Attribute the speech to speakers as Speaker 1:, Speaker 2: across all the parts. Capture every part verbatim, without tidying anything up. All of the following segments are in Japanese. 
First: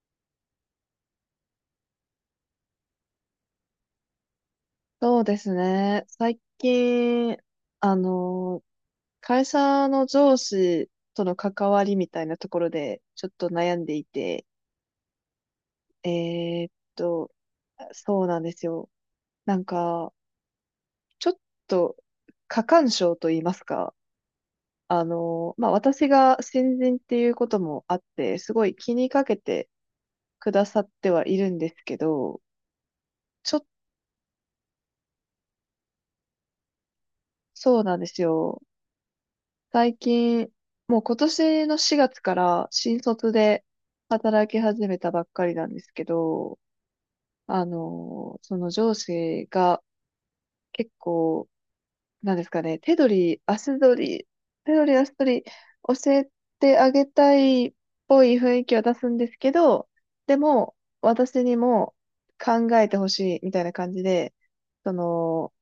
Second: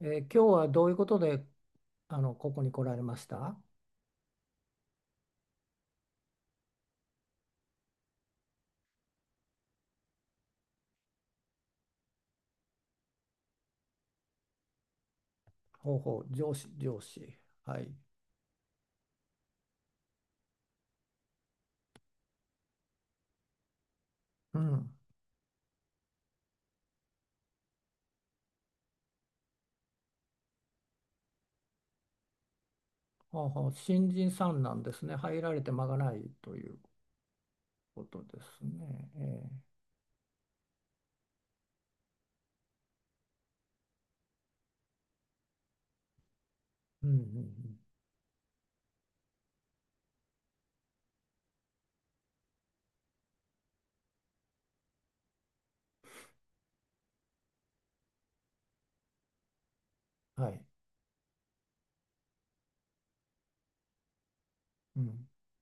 Speaker 1: えー今日はどういうことで、あの、ここに来られました。
Speaker 2: そうですね。最近、あの、会社の上司との関わりみたいなところで、ちょっと悩んでいて、
Speaker 1: ほう
Speaker 2: え
Speaker 1: ほう、上
Speaker 2: ー
Speaker 1: 司、
Speaker 2: っ
Speaker 1: 上
Speaker 2: と、
Speaker 1: 司。はい。
Speaker 2: そうなんですよ。なんか、ちょっと、過干渉と言いますか、
Speaker 1: うん。
Speaker 2: あの、まあ、私が新人っていうこともあって、すごい気にかけてくださってはいるんですけど、
Speaker 1: ほう
Speaker 2: ちょっと、
Speaker 1: ほう、新人さんなんですね。入られて間がないという
Speaker 2: そうなん
Speaker 1: こ
Speaker 2: です
Speaker 1: とです
Speaker 2: よ。
Speaker 1: ね。え
Speaker 2: 最近、もう今年のしがつから新卒で働き始めたばっかりなんですけど、
Speaker 1: ーうんう
Speaker 2: あ
Speaker 1: ん
Speaker 2: の、その上司が結構、なんですかね、手取り、足取り、手取り足取り教えてあげたいっぽい雰囲気は出すんですけど、で
Speaker 1: うん。はい。
Speaker 2: も、私にも考えてほしいみたいな感じで、そ
Speaker 1: うん。
Speaker 2: の、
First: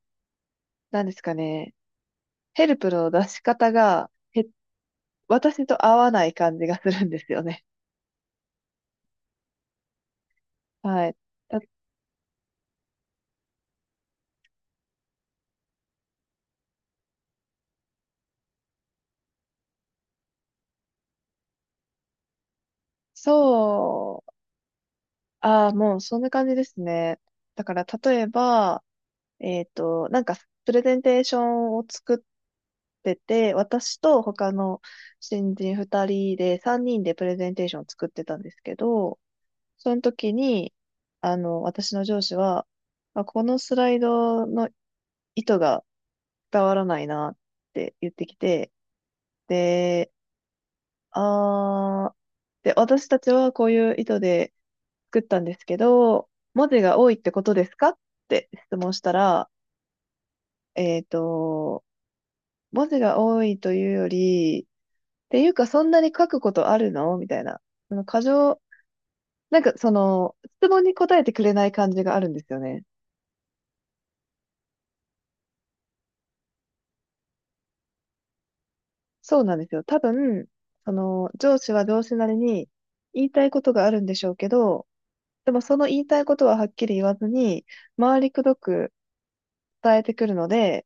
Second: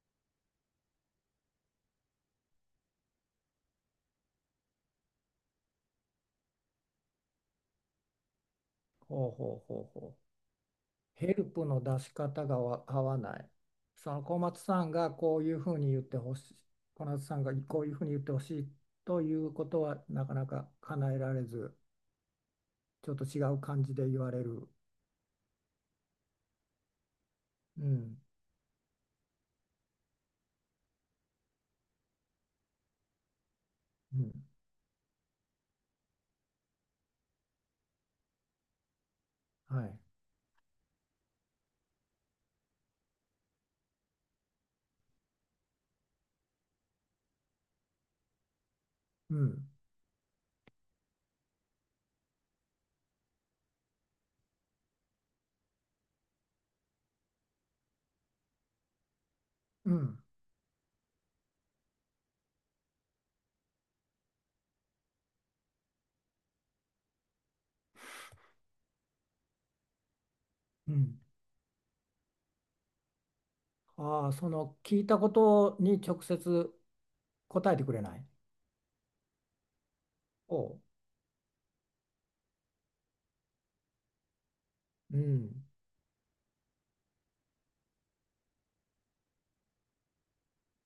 Speaker 2: なんですかね、ヘルプの出し方が、へ私と合わない感じがするんですよね。
Speaker 1: ほうほうほうほう。
Speaker 2: はい。
Speaker 1: ヘル
Speaker 2: だ
Speaker 1: プの出し方がわ合わない。その小松さんがこういうふうに言ってほしい。小松さんがこういうふうに言ってほしいということはなかなか叶えられず、ちょっと違う感じで言
Speaker 2: そう、
Speaker 1: われる。
Speaker 2: ああ、もうそんな感じですね。だから、
Speaker 1: うん。
Speaker 2: 例えば、えっと、なんか、プレゼンテーションを作ってて、私
Speaker 1: う
Speaker 2: と
Speaker 1: ん。
Speaker 2: 他の新人ふたりで、さんにんでプレゼンテーションを作ってたんですけど、
Speaker 1: は
Speaker 2: そ
Speaker 1: い。
Speaker 2: の時に、あの、私の上司は、あ、このスライドの意図が伝わらないなって言ってきて、
Speaker 1: うん。
Speaker 2: で、あー、で、私たちはこういう意図で、作ったんですけど、文字が多いってことですかって質問したら、
Speaker 1: うん。
Speaker 2: えっと、文字が多いというより、っていうかそんなに書くことあるのみたいな。その過剰、なんかその、質問
Speaker 1: う
Speaker 2: に答
Speaker 1: ん。
Speaker 2: えてくれない感じがあるんですよね。
Speaker 1: ああ、その聞いたことに直接答えてくれない。
Speaker 2: そうなんですよ。多分、
Speaker 1: お、う。
Speaker 2: その、上司は上司なりに言いたいことがあるんでしょうけど、
Speaker 1: うん。
Speaker 2: でもその言いたいことははっきり言わずに、回りくどく伝えてくるので、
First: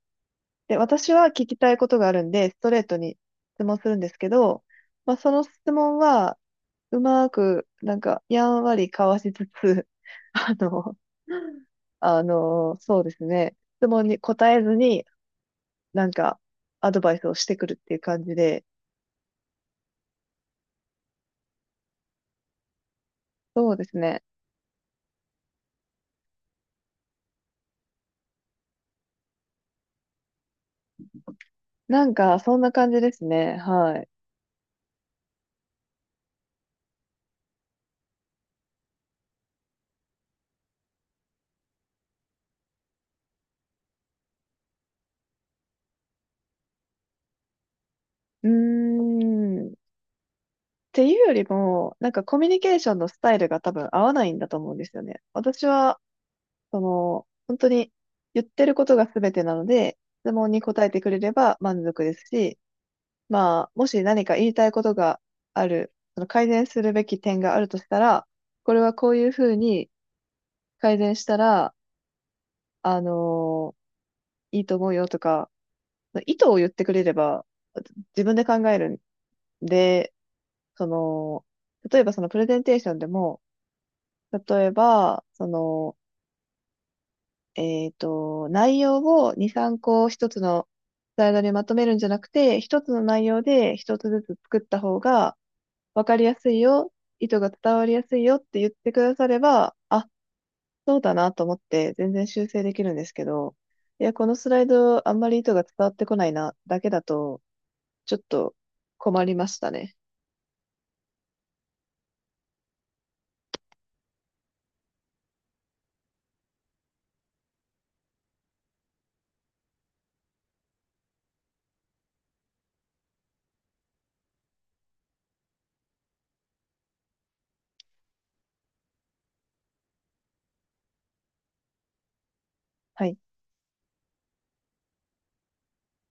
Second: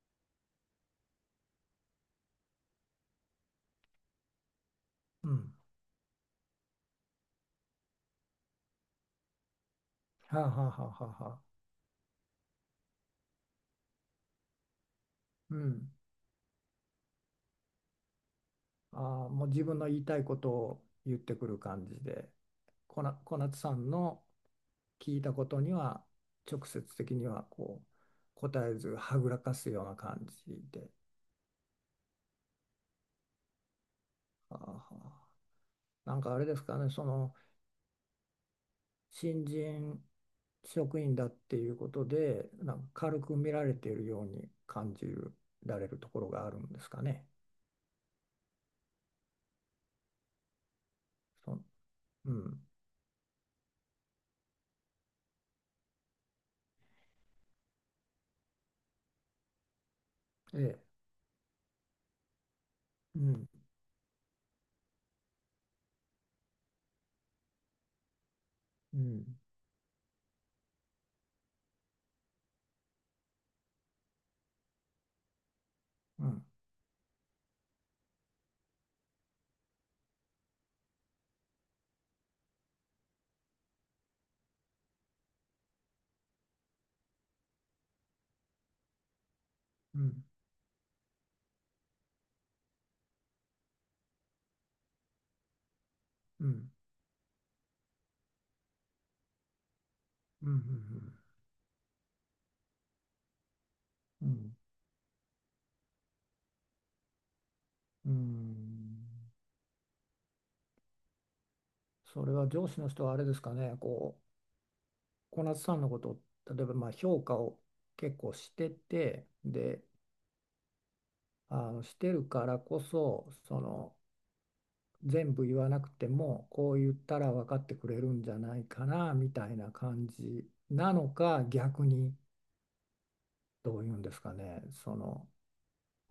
Speaker 2: で、私は聞きたいことがあるんで、ストレートに質問するんですけど、まあ、
Speaker 1: う
Speaker 2: その
Speaker 1: ん。
Speaker 2: 質問は、うまく、なんか、やんわりかわしつつ、
Speaker 1: はあ、
Speaker 2: あ
Speaker 1: はあは
Speaker 2: の、
Speaker 1: あはあはあ。
Speaker 2: あの、そうですね、質問に答えずに、
Speaker 1: うん。
Speaker 2: なんか、アドバイスをしてくるっていう感じで、
Speaker 1: ああ、もう自分の言いたいことを言ってくる感じで、こな、小夏
Speaker 2: そ
Speaker 1: さ
Speaker 2: うで
Speaker 1: ん
Speaker 2: すね。
Speaker 1: の聞いたことには直接的にはこう答えずはぐらかすような感じで。
Speaker 2: なんか、そんな感じですね。はい。
Speaker 1: はあはあ、なんかあれですかね、その新人職員だっていうことで、なんか軽く見られているように感じられるところがあるんですかね。
Speaker 2: うーん。っていうより
Speaker 1: そん
Speaker 2: も、なんか
Speaker 1: う
Speaker 2: コミュニ
Speaker 1: ん、
Speaker 2: ケーションのスタイルが多分合わないんだと思うんですよね。私はその、本当に言ってることが全てなので、質問に
Speaker 1: ええ、
Speaker 2: 答えてくれれば満足ですし、
Speaker 1: うん、
Speaker 2: まあ、もし何か言いたいことがある、その改善するべき点があるとしたら、これは
Speaker 1: う
Speaker 2: こう
Speaker 1: ん、
Speaker 2: いうふうに改善したら、あのいいと思うよとか、
Speaker 1: う
Speaker 2: 意
Speaker 1: ん、
Speaker 2: 図を言ってくれれば、自分で考えるんで、その、例えばそのプレゼンテーションでも、例えば、その、えっと、内容をに、3
Speaker 1: う
Speaker 2: 個
Speaker 1: ん、
Speaker 2: 一つのスライドにまとめるんじゃなくて、一つの内容で一つずつ作った方が分かりや
Speaker 1: う
Speaker 2: すい
Speaker 1: ん、
Speaker 2: よ、意図が伝わりやすいよって言ってくだされば、あ、
Speaker 1: うん、う
Speaker 2: そうだ
Speaker 1: ん、
Speaker 2: なと思って全然修正できるんですけど、いや、
Speaker 1: う
Speaker 2: こ
Speaker 1: ん、う
Speaker 2: のス
Speaker 1: ん
Speaker 2: ライドあんまり意図が伝わってこないな、だけだと、
Speaker 1: う
Speaker 2: ちょっと
Speaker 1: ん。
Speaker 2: 困りましたね。
Speaker 1: それは上司の人はあれですかね、こう、小夏さんのことを、例えばまあ評価を結構してて、で、あのしてるからこそ、その、全部言わなくてもこう言ったら分かってくれるんじゃないかなみたいな感じなのか、逆に
Speaker 2: はい。
Speaker 1: どういうんですかね、その、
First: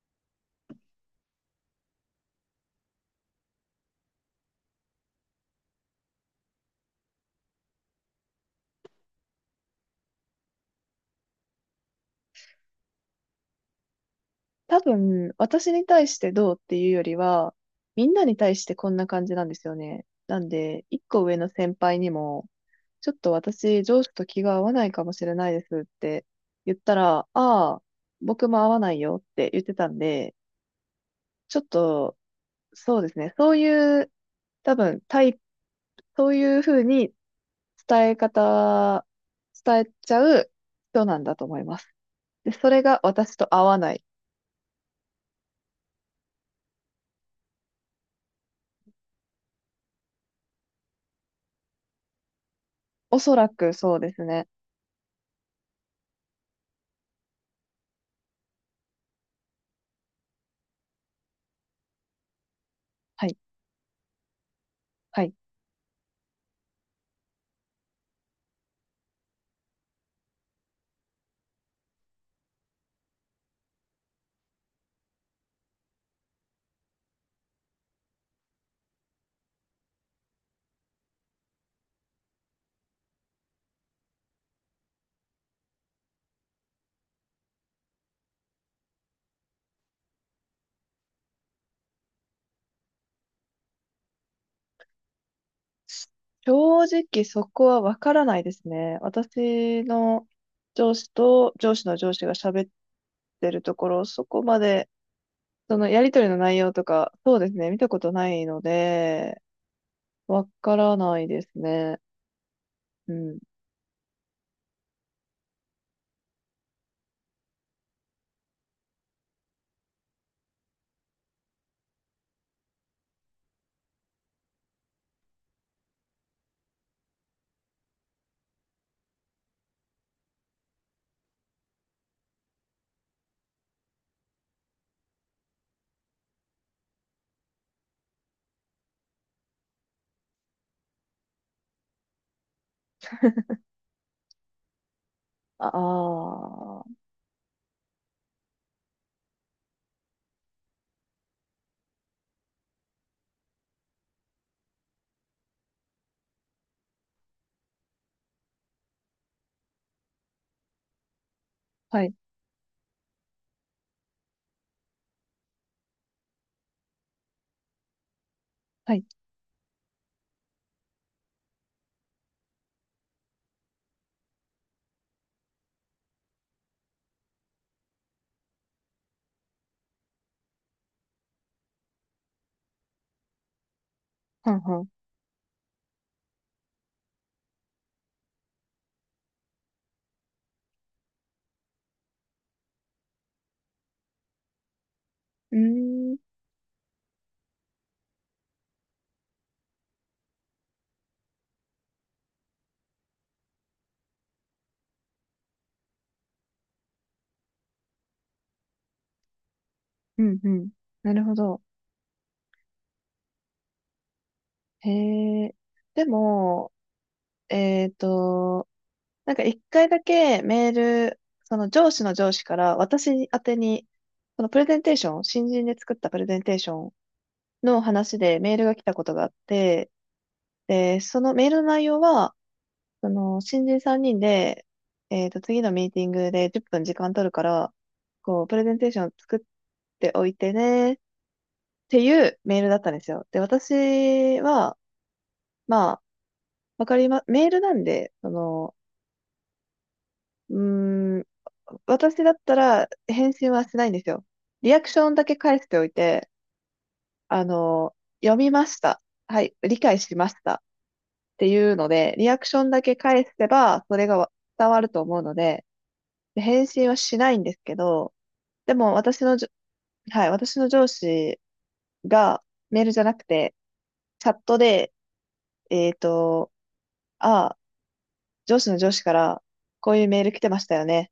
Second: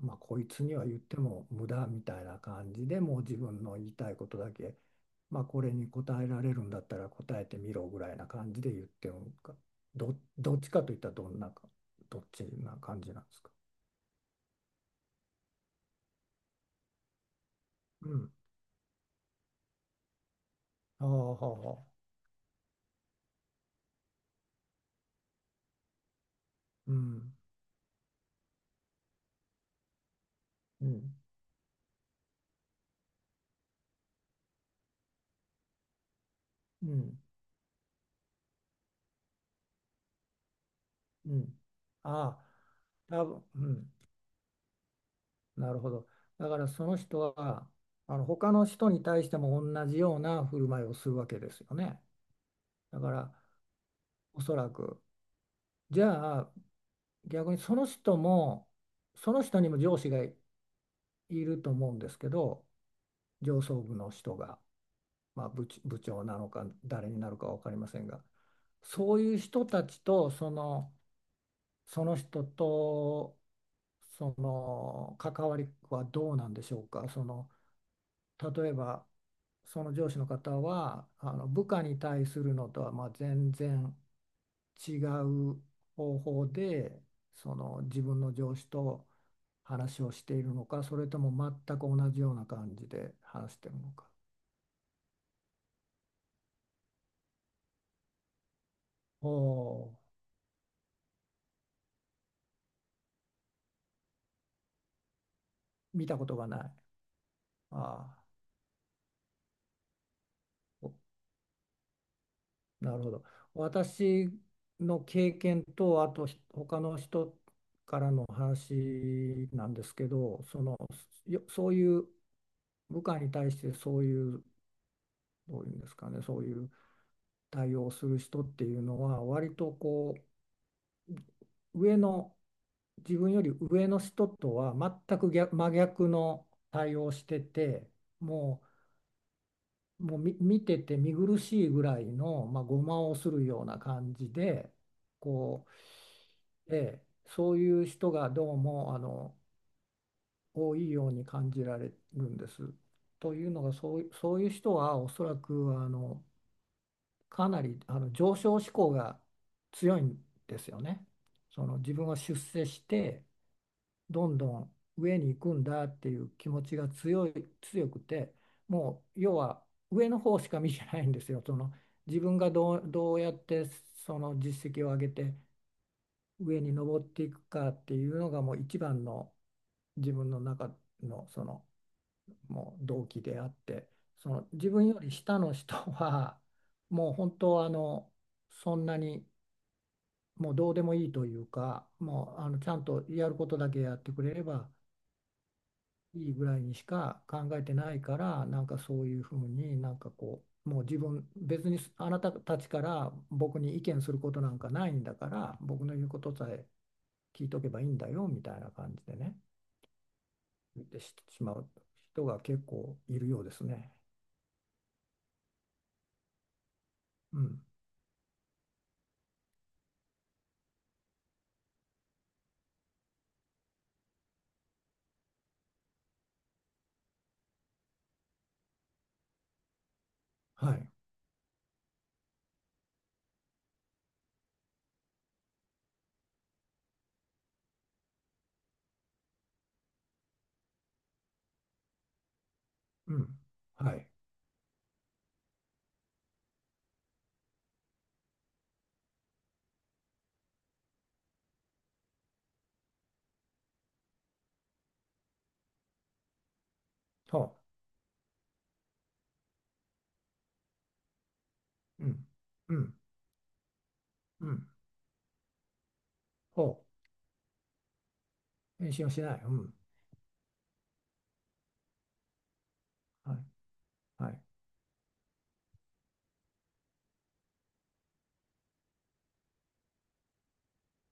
Speaker 1: まあ、こいつには言っても無駄みたいな感じでもう自分の言いたいことだけ、まあ、これに答えられるんだったら答えてみろぐらいな感じで言ってるのか、ど、どっちかといったらどんなかどっちな感じなんですか？
Speaker 2: 多分、私に対してどうっていうよりは、みん
Speaker 1: う
Speaker 2: な
Speaker 1: ん、
Speaker 2: に対してこんな感じなんですよね。なんで、一
Speaker 1: ああ、
Speaker 2: 個上
Speaker 1: は
Speaker 2: の
Speaker 1: あは
Speaker 2: 先
Speaker 1: あ、
Speaker 2: 輩にも、ちょっと私、上司と気が合わないかもしれないですって言っ
Speaker 1: う
Speaker 2: たら、あ
Speaker 1: ん、
Speaker 2: あ、僕も合わないよって言ってたんで、
Speaker 1: うん、
Speaker 2: ちょっと、そうですね、そういう、多分、タイプ、そういうふう
Speaker 1: う
Speaker 2: に
Speaker 1: ん、
Speaker 2: 伝え方、伝えちゃう人なん
Speaker 1: う
Speaker 2: だと思
Speaker 1: ん。
Speaker 2: います。
Speaker 1: ああ、
Speaker 2: で、それが
Speaker 1: 多
Speaker 2: 私
Speaker 1: 分、
Speaker 2: と合
Speaker 1: う
Speaker 2: わな
Speaker 1: ん、
Speaker 2: い。
Speaker 1: なるほど。だからその人はあの他の人に対しても同じような振る舞いをするわけですよね。だか
Speaker 2: おそ
Speaker 1: ら、
Speaker 2: らくそうです
Speaker 1: お
Speaker 2: ね。
Speaker 1: そらくじゃあ逆にその人もその人にも上司がいると思うんですけど、
Speaker 2: はい、
Speaker 1: 上層部の人が、
Speaker 2: はい。
Speaker 1: まあ、部長、部長なのか誰になるか分かりませんが、そういう人たちとその、その人とその関わりはどうなんでしょうか。その、例えばその上司の方はあの部下に対するのとはまあ全然違う方法でその自分の上司と話をしているのか、それとも全く同じような感じで話しているのか。
Speaker 2: 正直そこはわからないですね。
Speaker 1: お
Speaker 2: 私
Speaker 1: お、
Speaker 2: の上司と上司の上司が喋ってるところ、そこまで、そのや
Speaker 1: 見
Speaker 2: り
Speaker 1: た
Speaker 2: と
Speaker 1: こ
Speaker 2: り
Speaker 1: と
Speaker 2: の
Speaker 1: が
Speaker 2: 内
Speaker 1: な
Speaker 2: 容
Speaker 1: い。
Speaker 2: とか、そうですね、見たこと
Speaker 1: ああ、
Speaker 2: ないので、わか
Speaker 1: お
Speaker 2: らないですね。
Speaker 1: なるほ
Speaker 2: う
Speaker 1: ど。
Speaker 2: ん。
Speaker 1: 私の経験とあとひ他の人の話なんですけど、その、よそういう部下に対してそういうどういうんですかね、そういう対応する人っていうのは割とこう上の、自分より上の人とは全く逆真逆の対応してて、もう、もうみ見てて見苦しいぐらいの、まあ、ごまをするような感じでこ
Speaker 2: ああ
Speaker 1: う、え
Speaker 2: ー、
Speaker 1: え、そういう人がどうもあの多いように感じられるんです。というのがそうい、そういう人はおそらくあのかなりあの上昇志向が強いんですよね。その自
Speaker 2: は
Speaker 1: 分
Speaker 2: い、
Speaker 1: は出世してどんどん上に行くんだっていう気持ちが強い、強くて、
Speaker 2: は
Speaker 1: も
Speaker 2: い、
Speaker 1: う要は上の方しか見てないんですよ。その自分がどう、どうやってその実績を上げて上に上っていくかっていうのがもう一番の自分の中のその、もう動機であって、その
Speaker 2: はん
Speaker 1: 自
Speaker 2: はん。う
Speaker 1: 分より下の人はもう本当はあのそんなにもうどうでもいいというか、もうあのちゃんとやることだけやってくれれば
Speaker 2: ーん、
Speaker 1: いいぐらいにしか考えてないから、なんかそういうふうになんかこう、もう自分、別にあなたたちから僕に意見することなんかないんだから、僕の言うことさえ聞いとけばいいんだよみたいな感じでね、
Speaker 2: うん、うん。
Speaker 1: 言って
Speaker 2: なるほ
Speaker 1: しま
Speaker 2: ど。
Speaker 1: う人が結構いるようですね。
Speaker 2: へえ。でも、
Speaker 1: うん。
Speaker 2: えっと、なんか一回だけメール、その上司の上司から私宛てに、そのプレゼンテーション、新人で作ったプレゼンテーションの話でメールが来たことがあって、
Speaker 1: はい。
Speaker 2: で、そのメールの内容は、その、新人さんにんで、えっと、次のミーティングでじゅっぷん時間取るから、こう、プレゼンテーションを作っておいてね、っていうメールだったんです
Speaker 1: う
Speaker 2: よ。で、
Speaker 1: ん。はい。
Speaker 2: 私は、まあ、わかりま、メールなんで、その、うーん、私だったら返信はしないんですよ。リアクションだけ返しておいて、
Speaker 1: ほ
Speaker 2: あの、読みました。はい、理解しました。っていうの
Speaker 1: う。う
Speaker 2: で、
Speaker 1: ん。
Speaker 2: リアクション
Speaker 1: う
Speaker 2: だ
Speaker 1: ん。
Speaker 2: け返せば、それが
Speaker 1: うん。
Speaker 2: 伝わると思うので、で返
Speaker 1: ほ
Speaker 2: 信はしないんですけど、で
Speaker 1: う。
Speaker 2: も
Speaker 1: 返信を
Speaker 2: 私
Speaker 1: しな
Speaker 2: の
Speaker 1: い。
Speaker 2: じょ、
Speaker 1: うん。
Speaker 2: はい、私の上司がメールじゃなく
Speaker 1: はい。
Speaker 2: て、チ
Speaker 1: は
Speaker 2: ャッ
Speaker 1: い。
Speaker 2: トで、えっと、ああ、上司の上司からこういうメール来てましたよね。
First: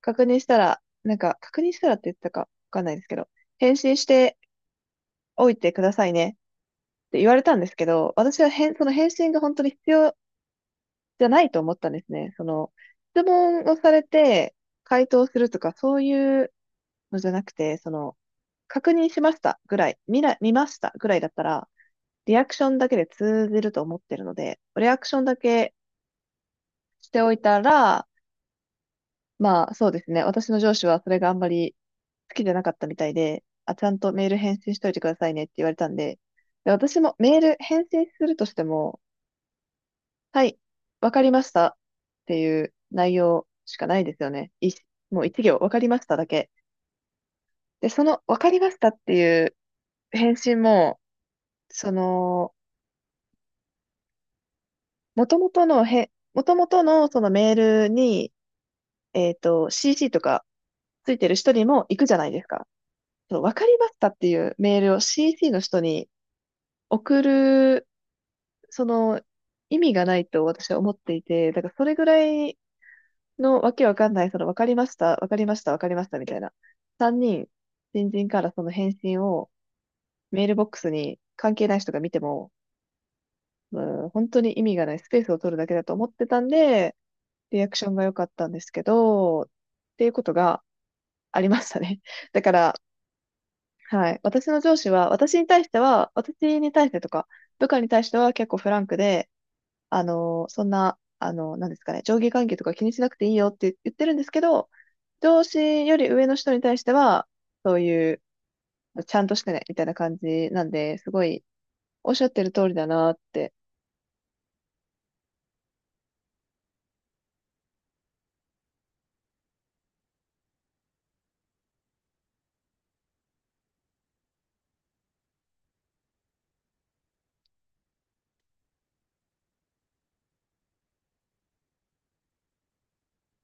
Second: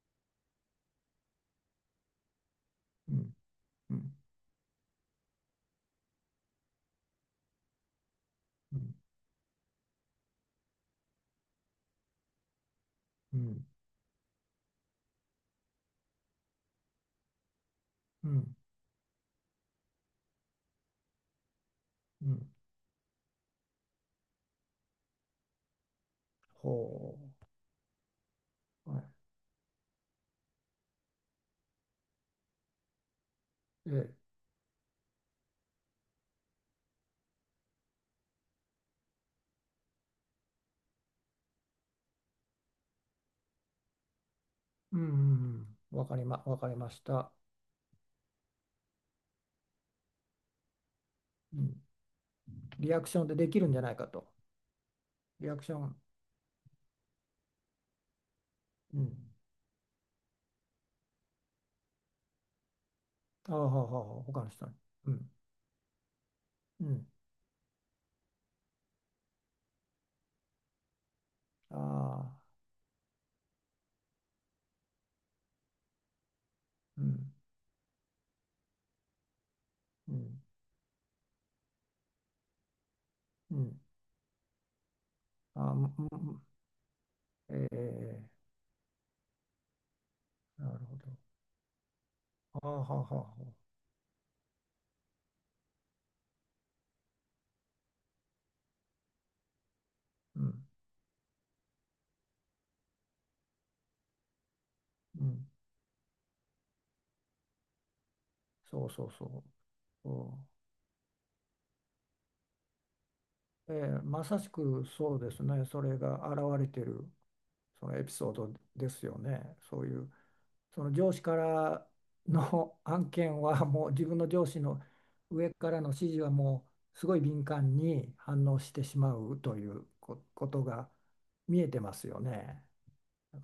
Speaker 2: 確認したら、なんか、確認したらって言ってたかわかんないです
Speaker 1: う
Speaker 2: けど、
Speaker 1: ん。
Speaker 2: 返
Speaker 1: う
Speaker 2: 信し
Speaker 1: ん、
Speaker 2: ておいてくださいねって言われたんですけど、私は返、
Speaker 1: う
Speaker 2: その
Speaker 1: ん、
Speaker 2: 返信が本当に必要じゃないと思ったんですね。その、質
Speaker 1: う
Speaker 2: 問
Speaker 1: ん、
Speaker 2: をされて回答するとか、そういうのじゃなくて、その、
Speaker 1: うん、
Speaker 2: 確認しましたぐらい、見な、見ましたぐらいだったら、
Speaker 1: う
Speaker 2: リア
Speaker 1: ん。
Speaker 2: クションだけで通じると思ってるので、リアクションだけ
Speaker 1: ほ
Speaker 2: しておいたら、
Speaker 1: う。はい。
Speaker 2: まあそうですね。私の上司はそれがあんまり好きじゃなかったみたいで、あ、ちゃ
Speaker 1: え
Speaker 2: んと
Speaker 1: え、
Speaker 2: メール返信しといてくださいねって言われたんで、で私もメール返信するとしても、はい、わかりましたっていう内容しかないですよね。い、
Speaker 1: うん、うん、
Speaker 2: もう一行、わかり
Speaker 1: う
Speaker 2: ま
Speaker 1: ん。
Speaker 2: し
Speaker 1: わ
Speaker 2: た
Speaker 1: かり
Speaker 2: だ
Speaker 1: ま、
Speaker 2: け。
Speaker 1: わかりました。
Speaker 2: で、そのわかりましたっていう返信も、
Speaker 1: うん。
Speaker 2: その、
Speaker 1: リアクションでできるんじゃないかと。
Speaker 2: 元
Speaker 1: リアク
Speaker 2: 々
Speaker 1: ショ
Speaker 2: の
Speaker 1: ン。
Speaker 2: へ、元々のそのメールに、
Speaker 1: うん。
Speaker 2: えっと、シーシー とかついてる人にも行くじゃないですか。その、
Speaker 1: あ
Speaker 2: わ
Speaker 1: あ、
Speaker 2: かり
Speaker 1: はあ、
Speaker 2: まし
Speaker 1: はあ、
Speaker 2: たっ
Speaker 1: はあ、
Speaker 2: てい
Speaker 1: 他の
Speaker 2: う
Speaker 1: 人に。
Speaker 2: メールを
Speaker 1: うん、
Speaker 2: シーシー の人に
Speaker 1: うん。
Speaker 2: 送る、その、意味がないと私は思っていて、だから
Speaker 1: あ
Speaker 2: それぐら
Speaker 1: あ、
Speaker 2: いのわけわかんない、その、わかりました、わかりました、わかりましたみたいな。
Speaker 1: う
Speaker 2: 3
Speaker 1: ん、
Speaker 2: 人、新人からその返信を
Speaker 1: うん、
Speaker 2: メールボックスに関係ない人が見ても、
Speaker 1: うん。
Speaker 2: うん、本当に意味がないスペースを取る
Speaker 1: あ
Speaker 2: だ
Speaker 1: あ、
Speaker 2: け
Speaker 1: う
Speaker 2: だ
Speaker 1: ん、
Speaker 2: と思っ
Speaker 1: う
Speaker 2: てた
Speaker 1: ん、
Speaker 2: んで、リアクションが良かっ
Speaker 1: ええ、
Speaker 2: たんですけど、っていうことが
Speaker 1: なるほど。
Speaker 2: ありましたね。だか
Speaker 1: ああ、
Speaker 2: ら、
Speaker 1: はあ、はあ、はあ、
Speaker 2: はい。私の上司は、私に対しては、私に対してとか、部下に対しては結構フランクで、あ
Speaker 1: う
Speaker 2: のーそ
Speaker 1: ん、
Speaker 2: んな、あのーなんですかね、上下関係とか気にしなくていいよって言ってるんですけど、
Speaker 1: う
Speaker 2: 上
Speaker 1: ん。
Speaker 2: 司より上の人に対しては、そういう、
Speaker 1: そうそう
Speaker 2: ちゃ
Speaker 1: そ
Speaker 2: んとし
Speaker 1: う。
Speaker 2: てね、みたいな感
Speaker 1: そ
Speaker 2: じなんで、すごい、おっしゃってる通りだなって。
Speaker 1: う、ええ、まさしくそうですね。それが現れてる。そのエピソードですよね。そういう、その上司からの 案件はもう自分の上司の上からの指示はもうすごい敏感に反応してしまうというこことが見えてますよね。だか